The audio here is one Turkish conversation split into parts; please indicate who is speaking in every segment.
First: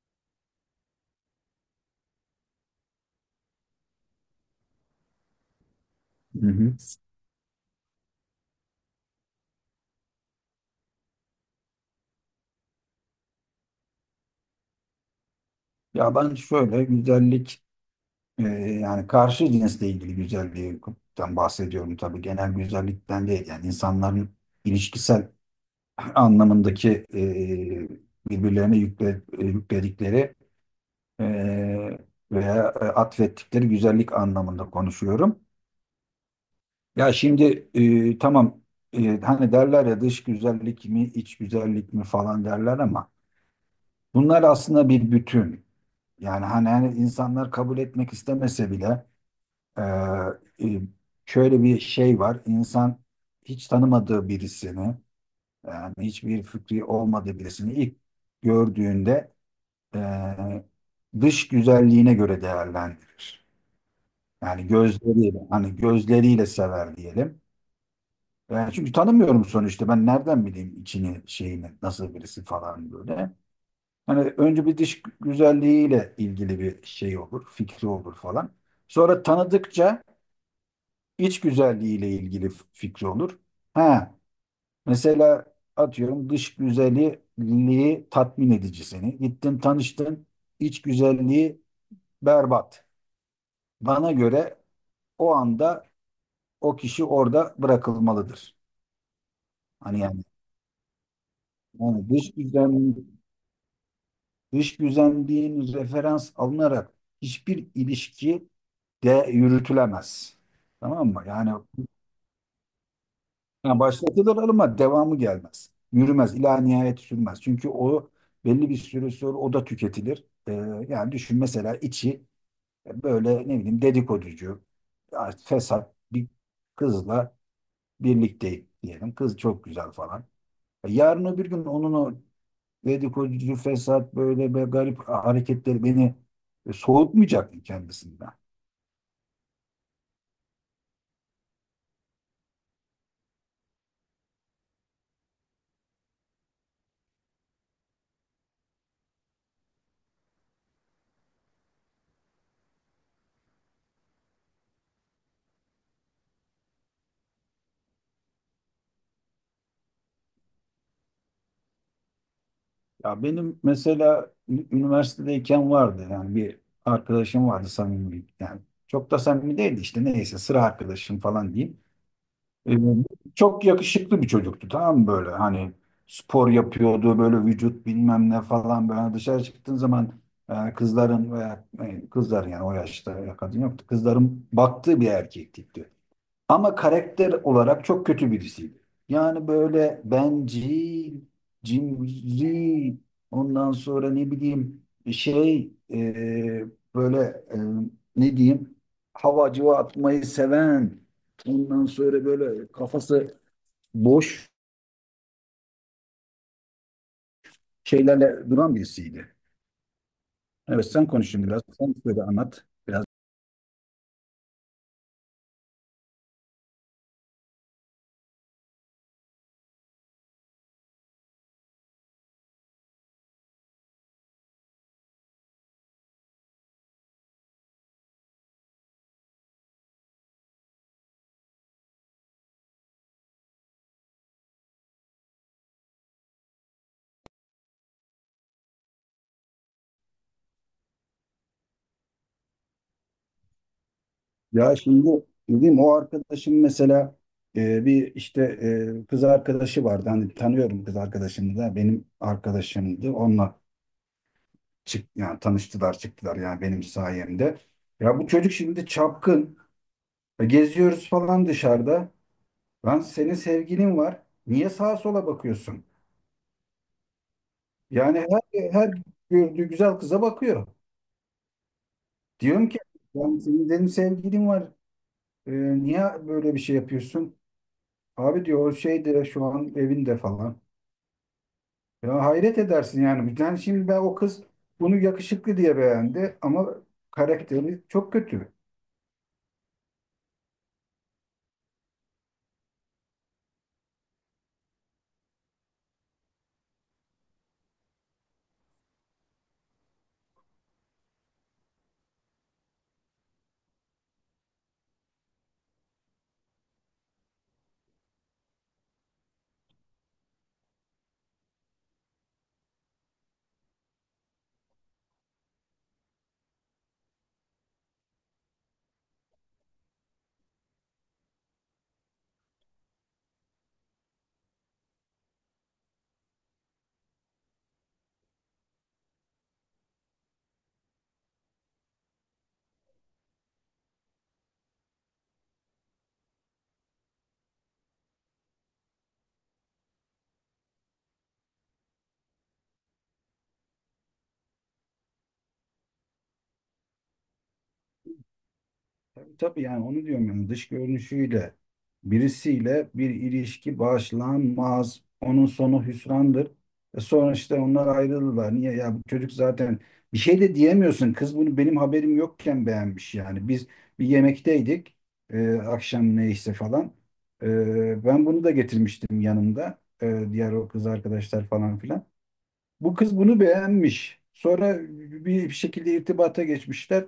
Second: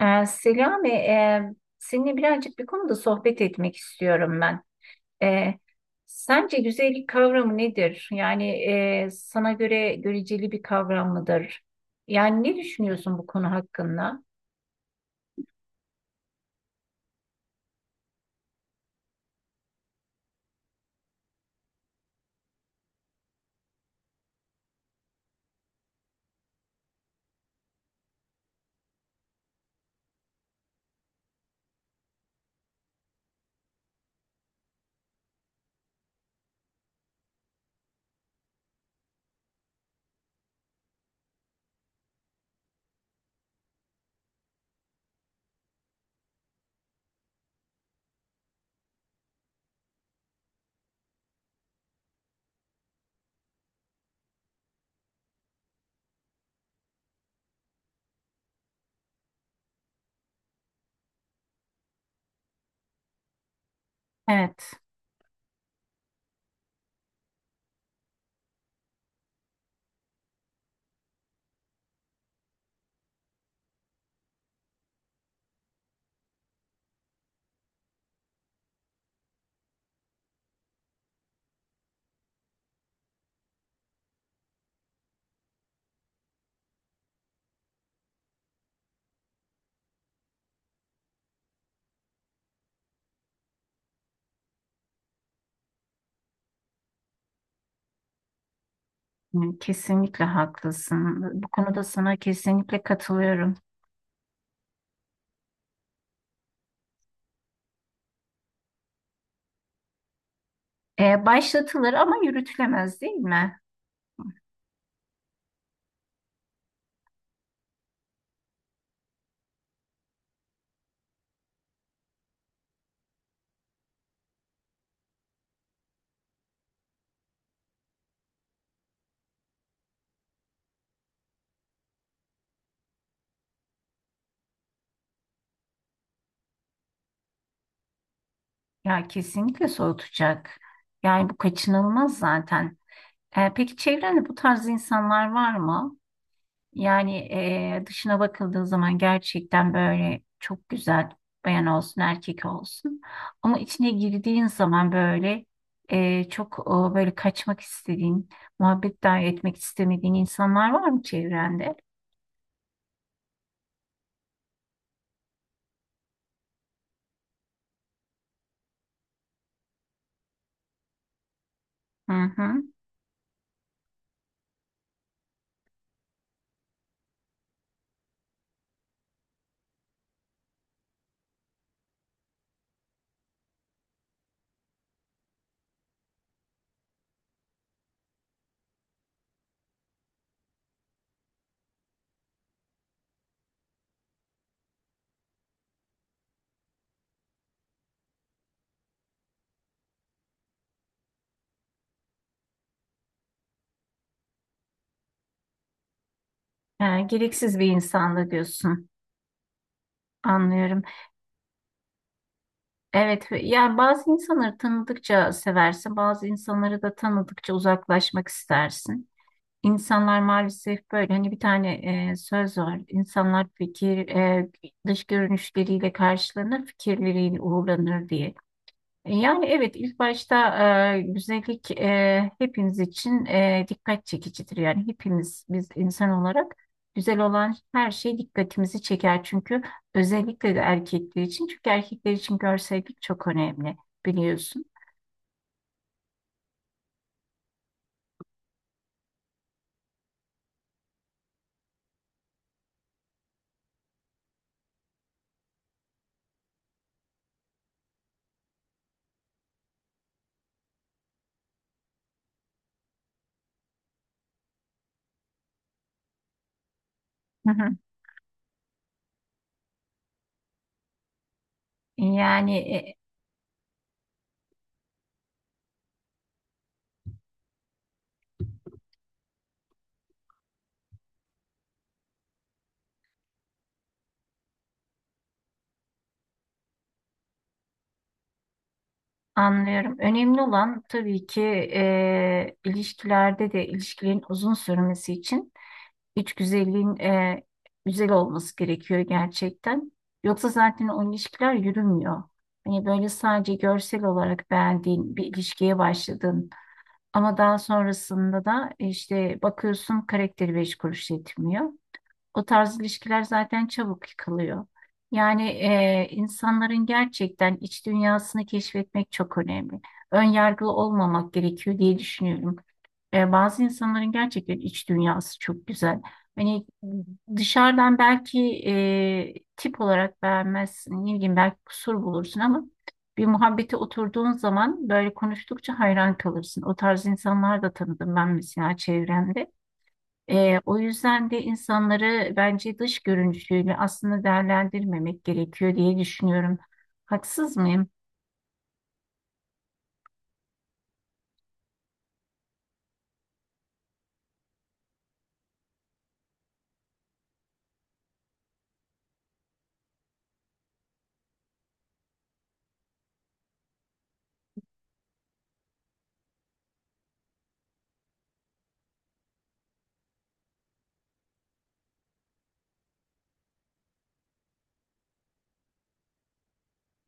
Speaker 1: Selami, seninle birazcık bir konuda sohbet etmek istiyorum ben. Ee,
Speaker 2: Hı
Speaker 1: Sence
Speaker 2: hı.
Speaker 1: güzellik kavramı nedir? Yani sana göre göreceli bir kavram mıdır? Yani ne düşünüyorsun bu konu hakkında?
Speaker 2: Ya ben şöyle güzellik, e, yani karşı cinsle ilgili güzellikten bahsediyorum tabii. Genel güzellikten değil. Yani insanların ilişkisel anlamındaki birbirlerine yükledikleri e, veya atfettikleri güzellik anlamında konuşuyorum. Ya şimdi tamam, hani derler ya dış güzellik mi iç güzellik mi falan derler ama bunlar aslında bir bütün. Yani hani insanlar kabul etmek istemese bile Ee, e, şöyle bir şey var. İnsan hiç tanımadığı birisini, yani hiçbir fikri olmadığı birisini ilk gördüğünde e, dış güzelliğine göre değerlendirir. Yani
Speaker 1: Evet.
Speaker 2: gözleriyle, hani gözleriyle sever diyelim. Yani, çünkü tanımıyorum sonuçta. Ben nereden bileyim içini, şeyini, nasıl birisi falan böyle. Hani önce bir dış güzelliğiyle ilgili bir şey olur, fikri olur falan. Sonra tanıdıkça İç güzelliği ile ilgili fikri olur. Ha, mesela, atıyorum dış güzelliği tatmin edici seni. Gittin, tanıştın, iç güzelliği berbat. Bana göre o anda o kişi orada bırakılmalıdır.
Speaker 1: Hı,
Speaker 2: Hani yani,
Speaker 1: kesinlikle haklısın. Bu konuda
Speaker 2: yani
Speaker 1: sana kesinlikle katılıyorum.
Speaker 2: dış güzelliğin referans alınarak hiçbir ilişki de yürütülemez. Tamam mı? Yani
Speaker 1: Başlatılır ama yürütülemez değil mi?
Speaker 2: ha, başlatılır ama devamı gelmez. Yürümez, ila nihayet sürmez. Çünkü o belli bir süre sonra o da tüketilir. Yani düşün, mesela içi böyle ne bileyim dedikoducu, ya fesat bir kızla birlikteyim diyelim. Kız çok güzel falan. Yarın öbür gün onun o dedikoducu, fesat, böyle be garip hareketleri beni soğutmayacak mı kendisinden?
Speaker 1: Ya kesinlikle soğutacak. Yani bu kaçınılmaz zaten. E, peki çevrende bu tarz insanlar var mı? Yani dışına bakıldığı zaman gerçekten böyle çok güzel bayan olsun, erkek olsun. Ama içine girdiğin zaman böyle çok böyle kaçmak istediğin, muhabbet dahi etmek istemediğin insanlar var mı çevrende?
Speaker 2: Ya benim mesela üniversitedeyken vardı yani, bir arkadaşım vardı samimi, yani çok da samimi değildi, işte neyse sıra arkadaşım falan diyeyim.
Speaker 1: Hı hı.
Speaker 2: Ee, Çok yakışıklı bir çocuktu, tamam mı, böyle hani spor yapıyordu, böyle vücut bilmem ne falan, böyle hani dışarı çıktığın zaman kızların veya kızlar, yani o yaşta ya kadın yoktu, kızların baktığı bir erkek tipti. Ama karakter olarak çok kötü birisiydi. Yani böyle bencil, cimri, ondan sonra ne bileyim şey, böyle, e, ne diyeyim, hava civa atmayı seven, ondan sonra böyle kafası boş
Speaker 1: E, gereksiz bir insanda
Speaker 2: şeylerle duran
Speaker 1: diyorsun.
Speaker 2: birisiydi.
Speaker 1: Anlıyorum.
Speaker 2: Evet, sen konuşun biraz. Sen söyle, anlat biraz.
Speaker 1: Evet, yani bazı insanları tanıdıkça seversin, bazı insanları da tanıdıkça uzaklaşmak istersin. İnsanlar maalesef böyle hani bir tane söz var. İnsanlar dış görünüşleriyle karşılanır, fikirleriyle uğurlanır diye. E, yani evet ilk başta güzellik hepimiz için dikkat çekicidir. Yani hepimiz biz insan olarak güzel olan her şey dikkatimizi çeker. Çünkü özellikle de erkekler için. Çünkü erkekler için görsellik çok önemli biliyorsun.
Speaker 2: Ya şimdi dedim, o arkadaşım mesela, bir işte kız arkadaşı vardı. Hani tanıyorum kız arkadaşını da, benim arkadaşımdı. Onunla çık, yani tanıştılar, çıktılar, yani benim sayemde. Ya bu çocuk şimdi çapkın. Geziyoruz falan dışarıda. Lan, senin sevgilin var. Niye sağa sola bakıyorsun?
Speaker 1: Hı hı.
Speaker 2: Yani her gördüğü güzel kıza bakıyor.
Speaker 1: Yani
Speaker 2: Diyorum ki, yani senin dedim sevgilin var. Niye böyle bir şey yapıyorsun? Abi diyor, o şeyde, şu an evinde falan. Ya hayret edersin yani. Yani şimdi ben, o kız bunu yakışıklı diye beğendi ama karakteri çok kötü.
Speaker 1: anlıyorum. Önemli olan tabii ki ilişkilerde de ilişkilerin uzun sürmesi için. İç güzelliğin güzel olması gerekiyor gerçekten. Yoksa zaten o ilişkiler yürümüyor. Hani böyle sadece görsel olarak beğendiğin bir ilişkiye başladın ama daha sonrasında da işte bakıyorsun karakteri beş kuruş yetmiyor. O tarz ilişkiler zaten çabuk yıkılıyor. Yani insanların gerçekten iç dünyasını keşfetmek çok önemli. Ön yargılı olmamak gerekiyor diye düşünüyorum. E, bazı insanların gerçekten iç dünyası çok güzel. Hani dışarıdan belki tip olarak beğenmezsin, ne bileyim belki kusur bulursun ama bir muhabbete oturduğun zaman böyle konuştukça hayran kalırsın. O tarz insanlar da tanıdım ben mesela çevremde. O yüzden de insanları bence dış görünüşüyle aslında değerlendirmemek gerekiyor diye düşünüyorum. Haksız mıyım?
Speaker 2: Tabii, tabii, yani onu diyorum, yani dış görünüşüyle birisiyle bir ilişki başlanmaz. Onun sonu hüsrandır. Sonra işte onlar ayrıldılar. Niye ya, bu çocuk zaten, bir şey de diyemiyorsun. Kız bunu benim haberim yokken beğenmiş yani. Biz bir yemekteydik. Akşam neyse falan. Ben bunu da getirmiştim yanımda. Diğer o kız arkadaşlar falan filan. Bu kız bunu beğenmiş. Sonra bir şekilde irtibata geçmişler.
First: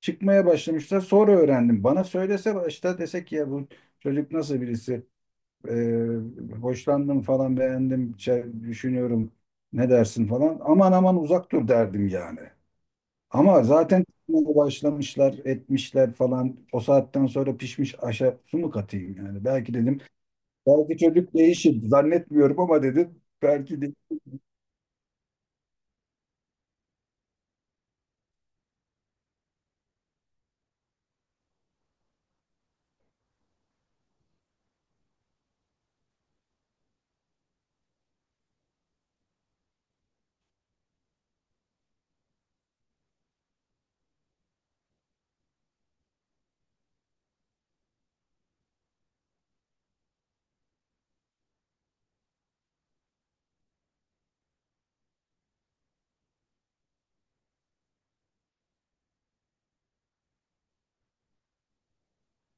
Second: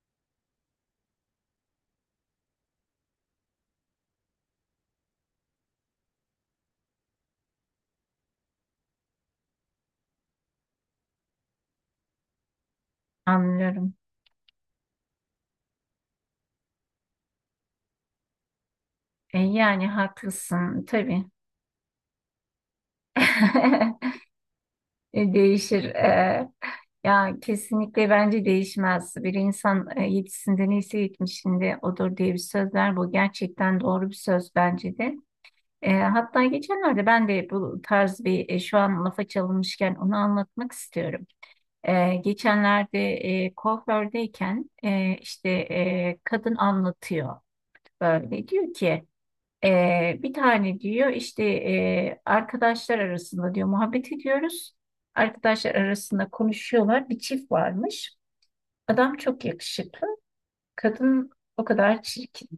Speaker 2: Çıkmaya başlamışlar. Sonra öğrendim. Bana söylese başta, desek ki, ya bu çocuk nasıl birisi? Ee, Hoşlandım falan, beğendim, şey düşünüyorum, ne dersin falan. Aman aman, uzak dur derdim yani. Ama
Speaker 1: Anlıyorum.
Speaker 2: zaten çıkmaya başlamışlar, etmişler falan. O saatten sonra pişmiş aşa su mu katayım
Speaker 1: E,
Speaker 2: yani? Belki
Speaker 1: yani
Speaker 2: dedim.
Speaker 1: haklısın
Speaker 2: Belki
Speaker 1: tabii.
Speaker 2: çocuk değişir. Zannetmiyorum ama, dedim, belki de.
Speaker 1: E, değişir. Ya kesinlikle bence değişmez. Bir insan yetisinde neyse yetmişinde odur diye bir söz var. Bu gerçekten doğru bir söz bence de. E, hatta geçenlerde ben de bu tarz bir şu an lafa çalınmışken onu anlatmak istiyorum. Geçenlerde kuafördeyken işte kadın anlatıyor böyle diyor ki bir tane diyor işte arkadaşlar arasında diyor muhabbet ediyoruz. Arkadaşlar arasında konuşuyorlar bir çift varmış. Adam çok yakışıklı kadın o kadar çirkin.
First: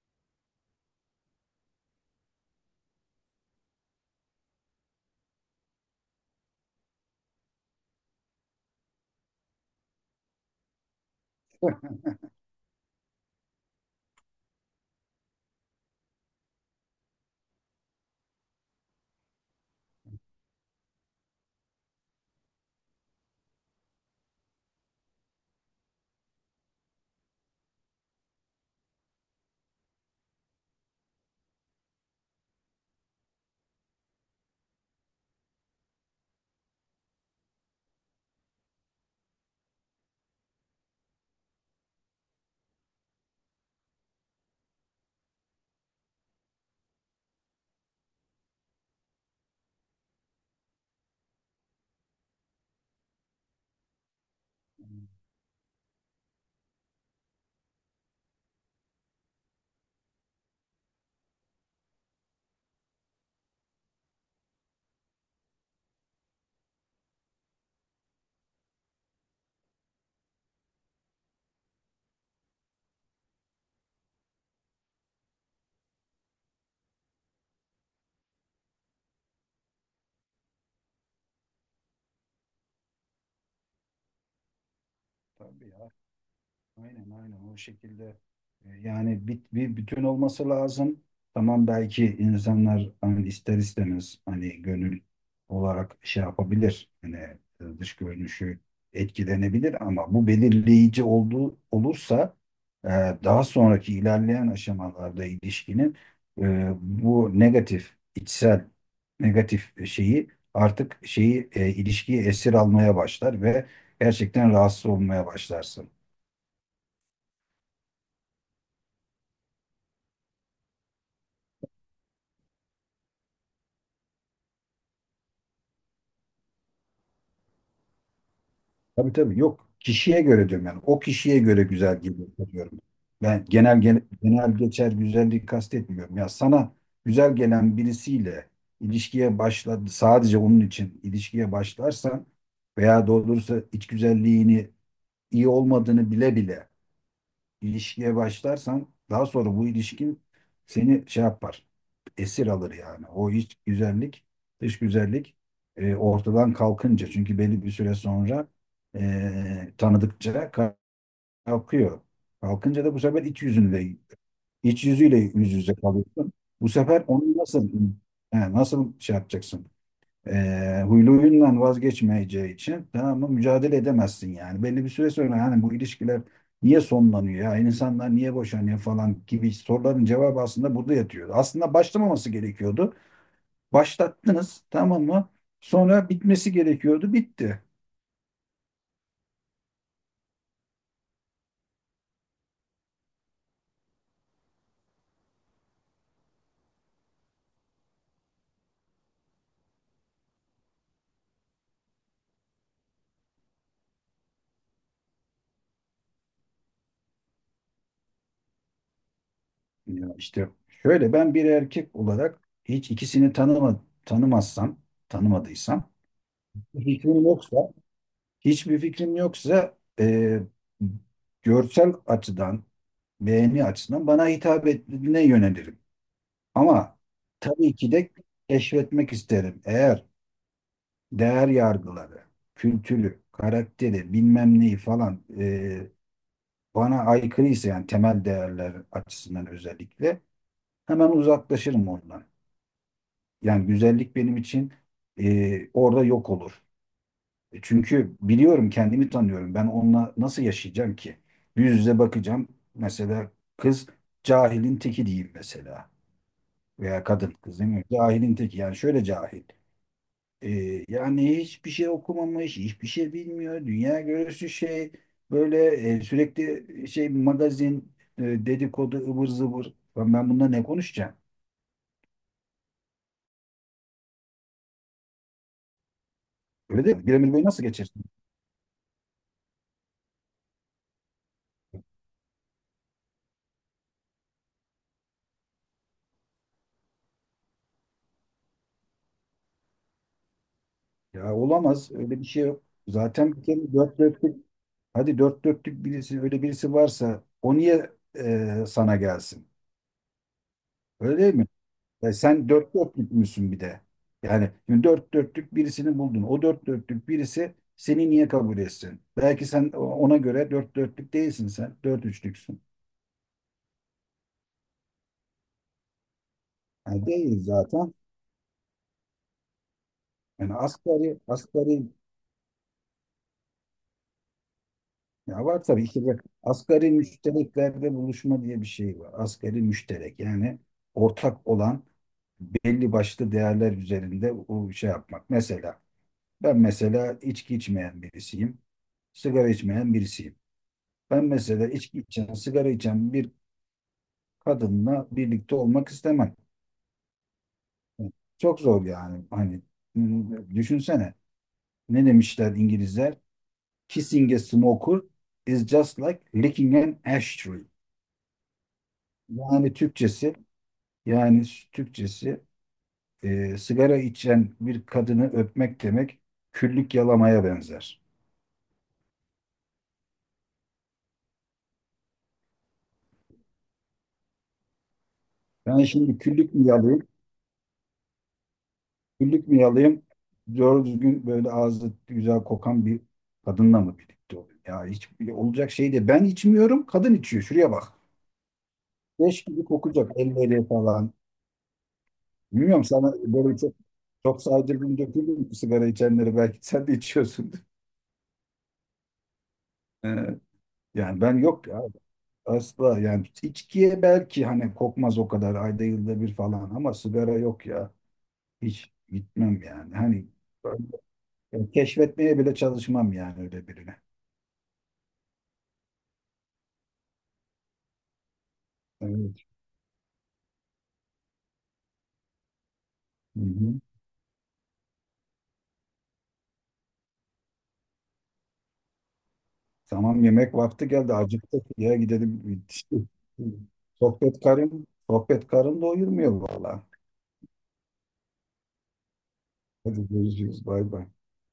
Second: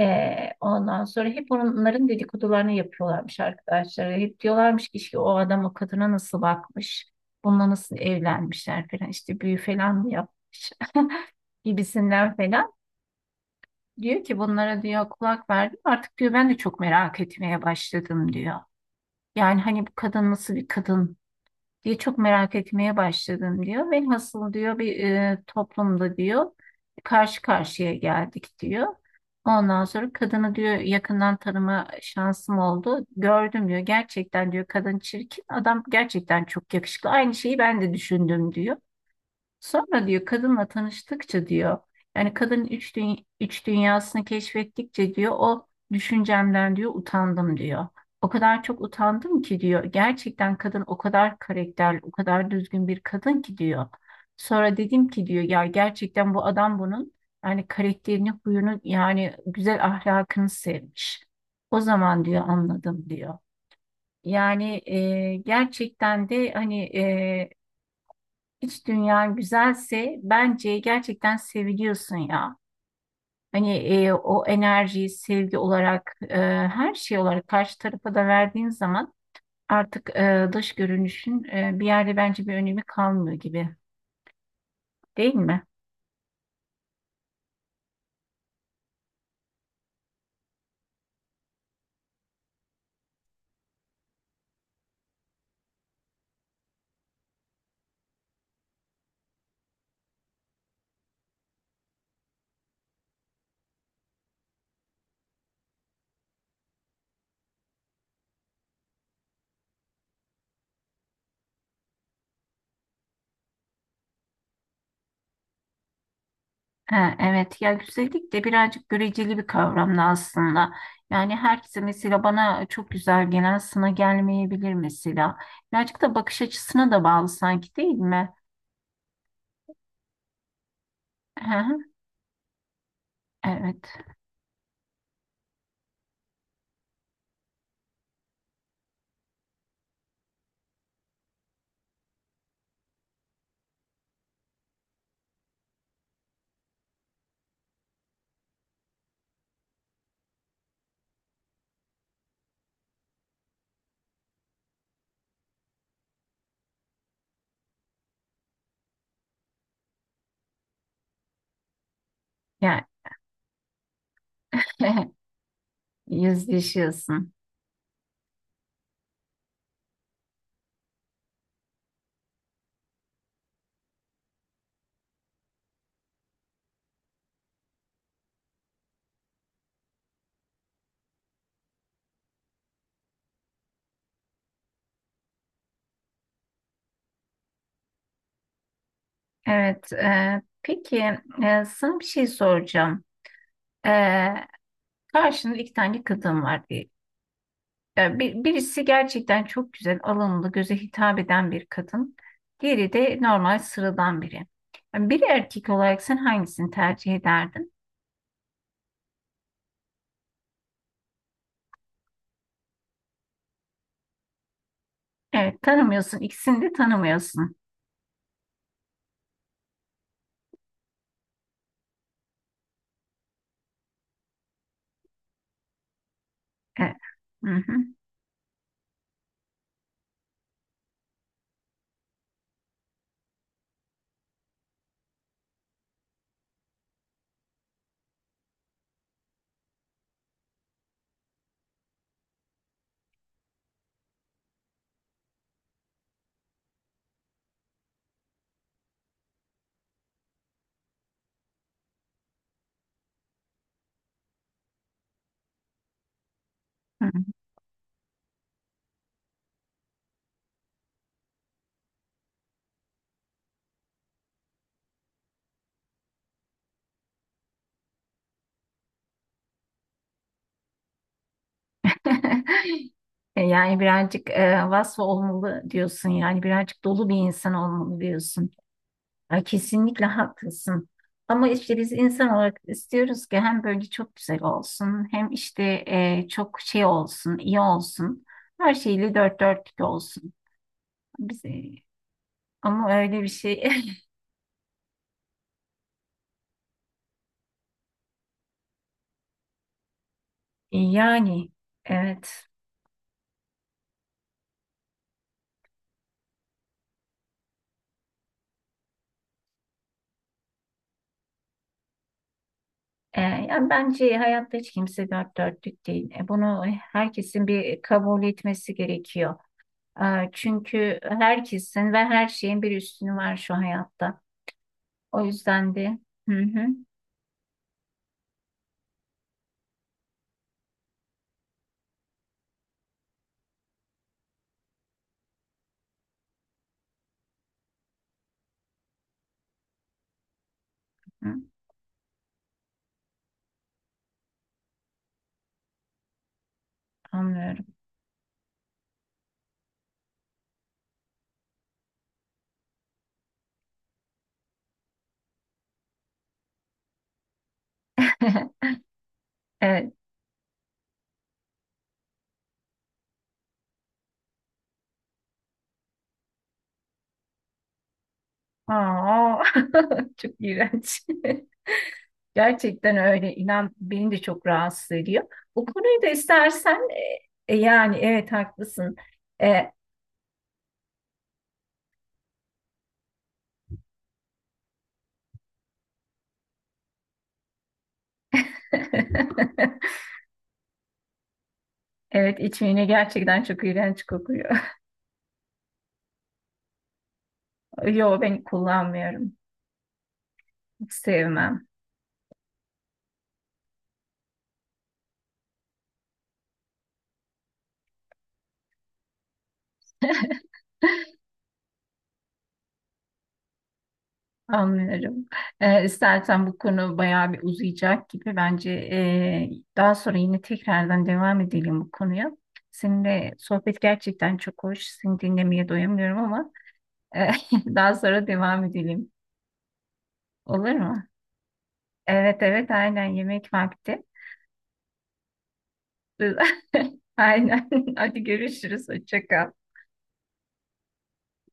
Speaker 1: Ondan sonra hep onların dedikodularını yapıyorlarmış arkadaşlar. Hep diyorlarmış ki işte o adam o kadına nasıl bakmış, bununla nasıl evlenmişler falan işte büyü falan mı yapmış gibisinden falan. Diyor ki bunlara diyor kulak verdim artık diyor ben de çok merak etmeye başladım diyor. Yani hani bu kadın nasıl bir kadın? Diye çok merak etmeye başladım diyor. Velhasıl diyor bir toplumda diyor karşı karşıya geldik diyor. Ondan sonra kadını diyor yakından tanıma şansım oldu. Gördüm diyor gerçekten diyor kadın çirkin adam gerçekten çok yakışıklı. Aynı şeyi ben de düşündüm diyor. Sonra diyor kadınla tanıştıkça diyor yani kadının üç dünyasını keşfettikçe diyor o düşüncemden diyor utandım diyor. O kadar çok utandım ki diyor gerçekten kadın o kadar karakterli o kadar düzgün bir kadın ki diyor. Sonra dedim ki diyor ya gerçekten bu adam bunun yani karakterini huyunu yani güzel ahlakını sevmiş. O zaman diyor anladım diyor. Yani gerçekten de hani İç dünyan güzelse bence gerçekten seviliyorsun ya. Hani o enerjiyi sevgi olarak her şey olarak karşı tarafa da verdiğin zaman artık dış görünüşün bir yerde bence bir önemi kalmıyor gibi değil mi?
Speaker 2: Tabii ya. Aynen, aynen o şekilde, yani bir bütün olması lazım. Tamam, belki insanlar hani ister istemez hani gönül olarak şey yapabilir. Hani dış görünüşü etkilenebilir ama bu belirleyici olduğu olursa, e, daha sonraki ilerleyen aşamalarda ilişkinin, bu negatif içsel, negatif şeyi, artık şeyi, ilişkiyi esir almaya başlar ve gerçekten rahatsız olmaya başlarsın.
Speaker 1: Ha, evet ya güzellik de birazcık göreceli bir kavram da aslında. Yani herkese mesela bana çok güzel gelen sana gelmeyebilir mesela. Birazcık da bakış açısına da bağlı sanki değil mi?
Speaker 2: Tabii, tabii, yok. Kişiye göre diyorum yani. O kişiye
Speaker 1: Hı
Speaker 2: göre
Speaker 1: hı,
Speaker 2: güzel geliyor diyorum. Ben genel
Speaker 1: evet.
Speaker 2: genel geçer güzelliği kastetmiyorum. Ya sana güzel gelen birisiyle ilişkiye başladı, sadece onun için ilişkiye başlarsan veya doğrusu iç güzelliğini iyi olmadığını bile bile ilişkiye başlarsan, daha sonra bu ilişkin seni şey yapar. Esir alır yani. O iç güzellik, dış güzellik ortadan kalkınca, çünkü belli bir süre sonra tanıdıkça kalkıyor.
Speaker 1: Yani
Speaker 2: Kalkınca da bu sefer iç yüzüyle yüz yüze kalıyorsun. Bu sefer
Speaker 1: yüzleşiyorsun.
Speaker 2: onu nasıl şey yapacaksın? Huylu huyundan vazgeçmeyeceği için, tamam mı, mücadele edemezsin yani. Belli bir süre sonra, yani bu ilişkiler niye sonlanıyor, ya insanlar niye boşanıyor falan gibi soruların cevabı aslında burada yatıyordu. Aslında başlamaması gerekiyordu. Başlattınız, tamam mı? Sonra bitmesi gerekiyordu, bitti.
Speaker 1: Evet. Peki sana bir şey soracağım. E, Karşında iki tane kadın var diye. E, birisi gerçekten çok güzel, alımlı, göze hitap eden bir kadın. Diğeri de normal, sıradan biri. Yani bir erkek olarak sen hangisini tercih ederdin?
Speaker 2: Ya işte şöyle, ben bir erkek olarak hiç ikisini
Speaker 1: Evet,
Speaker 2: tanımadıysam,
Speaker 1: tanımıyorsun. İkisini de
Speaker 2: bir fikrim
Speaker 1: tanımıyorsun.
Speaker 2: yoksa, hiçbir fikrim yoksa, görsel açıdan, beğeni açısından bana hitap ettiğine yönelirim.
Speaker 1: E,
Speaker 2: Ama
Speaker 1: hı hı,
Speaker 2: tabii ki de keşfetmek isterim. Eğer değer yargıları, kültürü, karakteri, bilmem neyi falan, bana aykırıysa, yani temel değerler açısından özellikle, hemen uzaklaşırım ondan. Yani güzellik benim için orada yok olur. Çünkü biliyorum, kendimi tanıyorum. Ben onunla nasıl yaşayacağım ki? Yüz yüze bakacağım. Mesela kız cahilin teki diyeyim mesela. Veya
Speaker 1: hı.
Speaker 2: kadın, kız değil mi? Cahilin teki, yani şöyle cahil. Yani hiçbir şey okumamış, hiçbir şey bilmiyor. Dünya görüşü şey, böyle, sürekli şey magazin, dedikodu, ıvır zıvır. Ben bununla ne konuşacağım?
Speaker 1: E, yani birazcık vasfı olmalı diyorsun. Yani birazcık
Speaker 2: Öyle değil mi?
Speaker 1: dolu bir
Speaker 2: Bir Emir Bey
Speaker 1: insan
Speaker 2: nasıl
Speaker 1: olmalı
Speaker 2: geçirsin?
Speaker 1: diyorsun. Ay kesinlikle haklısın. Ama işte biz insan olarak istiyoruz ki hem böyle çok güzel olsun hem işte çok şey olsun, iyi olsun. Her şeyle dört dörtlük olsun.
Speaker 2: Ya
Speaker 1: Biz, e,
Speaker 2: olamaz. Öyle bir şey yok.
Speaker 1: Ama öyle bir
Speaker 2: Zaten bir
Speaker 1: şey
Speaker 2: kere dört dörtlük, hadi dört dörtlük birisi, öyle birisi varsa o niye sana gelsin? Öyle değil mi?
Speaker 1: yani evet.
Speaker 2: Sen dört dörtlük müsün bir de. Yani şimdi dört dörtlük birisini buldun. O dört dörtlük birisi seni niye kabul etsin? Belki sen ona göre dört dörtlük değilsin sen. Dört üçlüksün.
Speaker 1: E, yani bence hayatta hiç kimse dört dörtlük değil. E, bunu
Speaker 2: Yani değil
Speaker 1: herkesin bir
Speaker 2: zaten.
Speaker 1: kabul etmesi gerekiyor. E,
Speaker 2: Yani
Speaker 1: çünkü
Speaker 2: asgari, asgari,
Speaker 1: herkesin ve her şeyin bir üstünü var şu hayatta. O
Speaker 2: ya var
Speaker 1: yüzden
Speaker 2: tabii
Speaker 1: de
Speaker 2: ki de,
Speaker 1: hı hı,
Speaker 2: asgari müştereklerde buluşma diye bir şey var. Asgari müşterek, yani ortak olan belli başlı değerler üzerinde o şey yapmak. Mesela ben, mesela içki içmeyen birisiyim. Sigara içmeyen birisiyim. Ben
Speaker 1: hı,
Speaker 2: mesela içki içen, sigara içen bir kadınla birlikte olmak istemem.
Speaker 1: anlıyorum.
Speaker 2: Çok zor yani. Hani düşünsene. Ne demişler İngilizler? Kissing a smoker is just like licking an ashtray. Yani
Speaker 1: Evet.
Speaker 2: Türkçesi, yani Türkçesi, sigara içen bir kadını öpmek demek küllük yalamaya benzer.
Speaker 1: Aa, çok iğrenç. Gerçekten öyle. İnan beni de çok rahatsız ediyor. Bu
Speaker 2: Ben
Speaker 1: konuyu da
Speaker 2: şimdi küllük mü
Speaker 1: istersen
Speaker 2: yalayayım?
Speaker 1: yani evet haklısın.
Speaker 2: Güllük mü
Speaker 1: E,
Speaker 2: yalayım? Doğru düzgün böyle ağzı güzel kokan bir kadınla mı birlikte olayım? Ya hiç olacak şey de, ben içmiyorum, kadın içiyor. Şuraya bak. Leş gibi kokacak elleri falan.
Speaker 1: evet içmeyene
Speaker 2: Bilmiyorum, sana
Speaker 1: gerçekten
Speaker 2: böyle
Speaker 1: çok
Speaker 2: çok
Speaker 1: iğrenç
Speaker 2: çok
Speaker 1: kokuyor.
Speaker 2: saydırdım, döküldüm sigara içenleri, belki sen de içiyorsundur.
Speaker 1: Yo ben kullanmıyorum.
Speaker 2: Ee,
Speaker 1: Hiç
Speaker 2: Yani ben,
Speaker 1: sevmem.
Speaker 2: yok ya, asla, yani içkiye belki hani kokmaz o kadar, ayda yılda bir falan, ama sigara yok ya, hiç gitmem yani, hani ben- ben keşfetmeye bile çalışmam yani öyle birine.
Speaker 1: Anlıyorum. İstersen bu konu bayağı bir uzayacak gibi. Bence
Speaker 2: Ee,
Speaker 1: daha sonra yine tekrardan devam edelim bu konuya. Seninle
Speaker 2: Hı
Speaker 1: sohbet
Speaker 2: hı.
Speaker 1: gerçekten çok hoş. Seni dinlemeye doyamıyorum ama e, daha sonra devam edelim.
Speaker 2: Tamam, yemek
Speaker 1: Olur
Speaker 2: vakti
Speaker 1: mu?
Speaker 2: geldi. Acıktık. Ya
Speaker 1: Evet
Speaker 2: gidelim.
Speaker 1: evet
Speaker 2: İşte.
Speaker 1: aynen yemek vakti.
Speaker 2: Sohbet karın doyurmuyor valla.
Speaker 1: Aynen. Hadi görüşürüz. Hoşça kal.
Speaker 2: Hadi görüşürüz. Bay bay.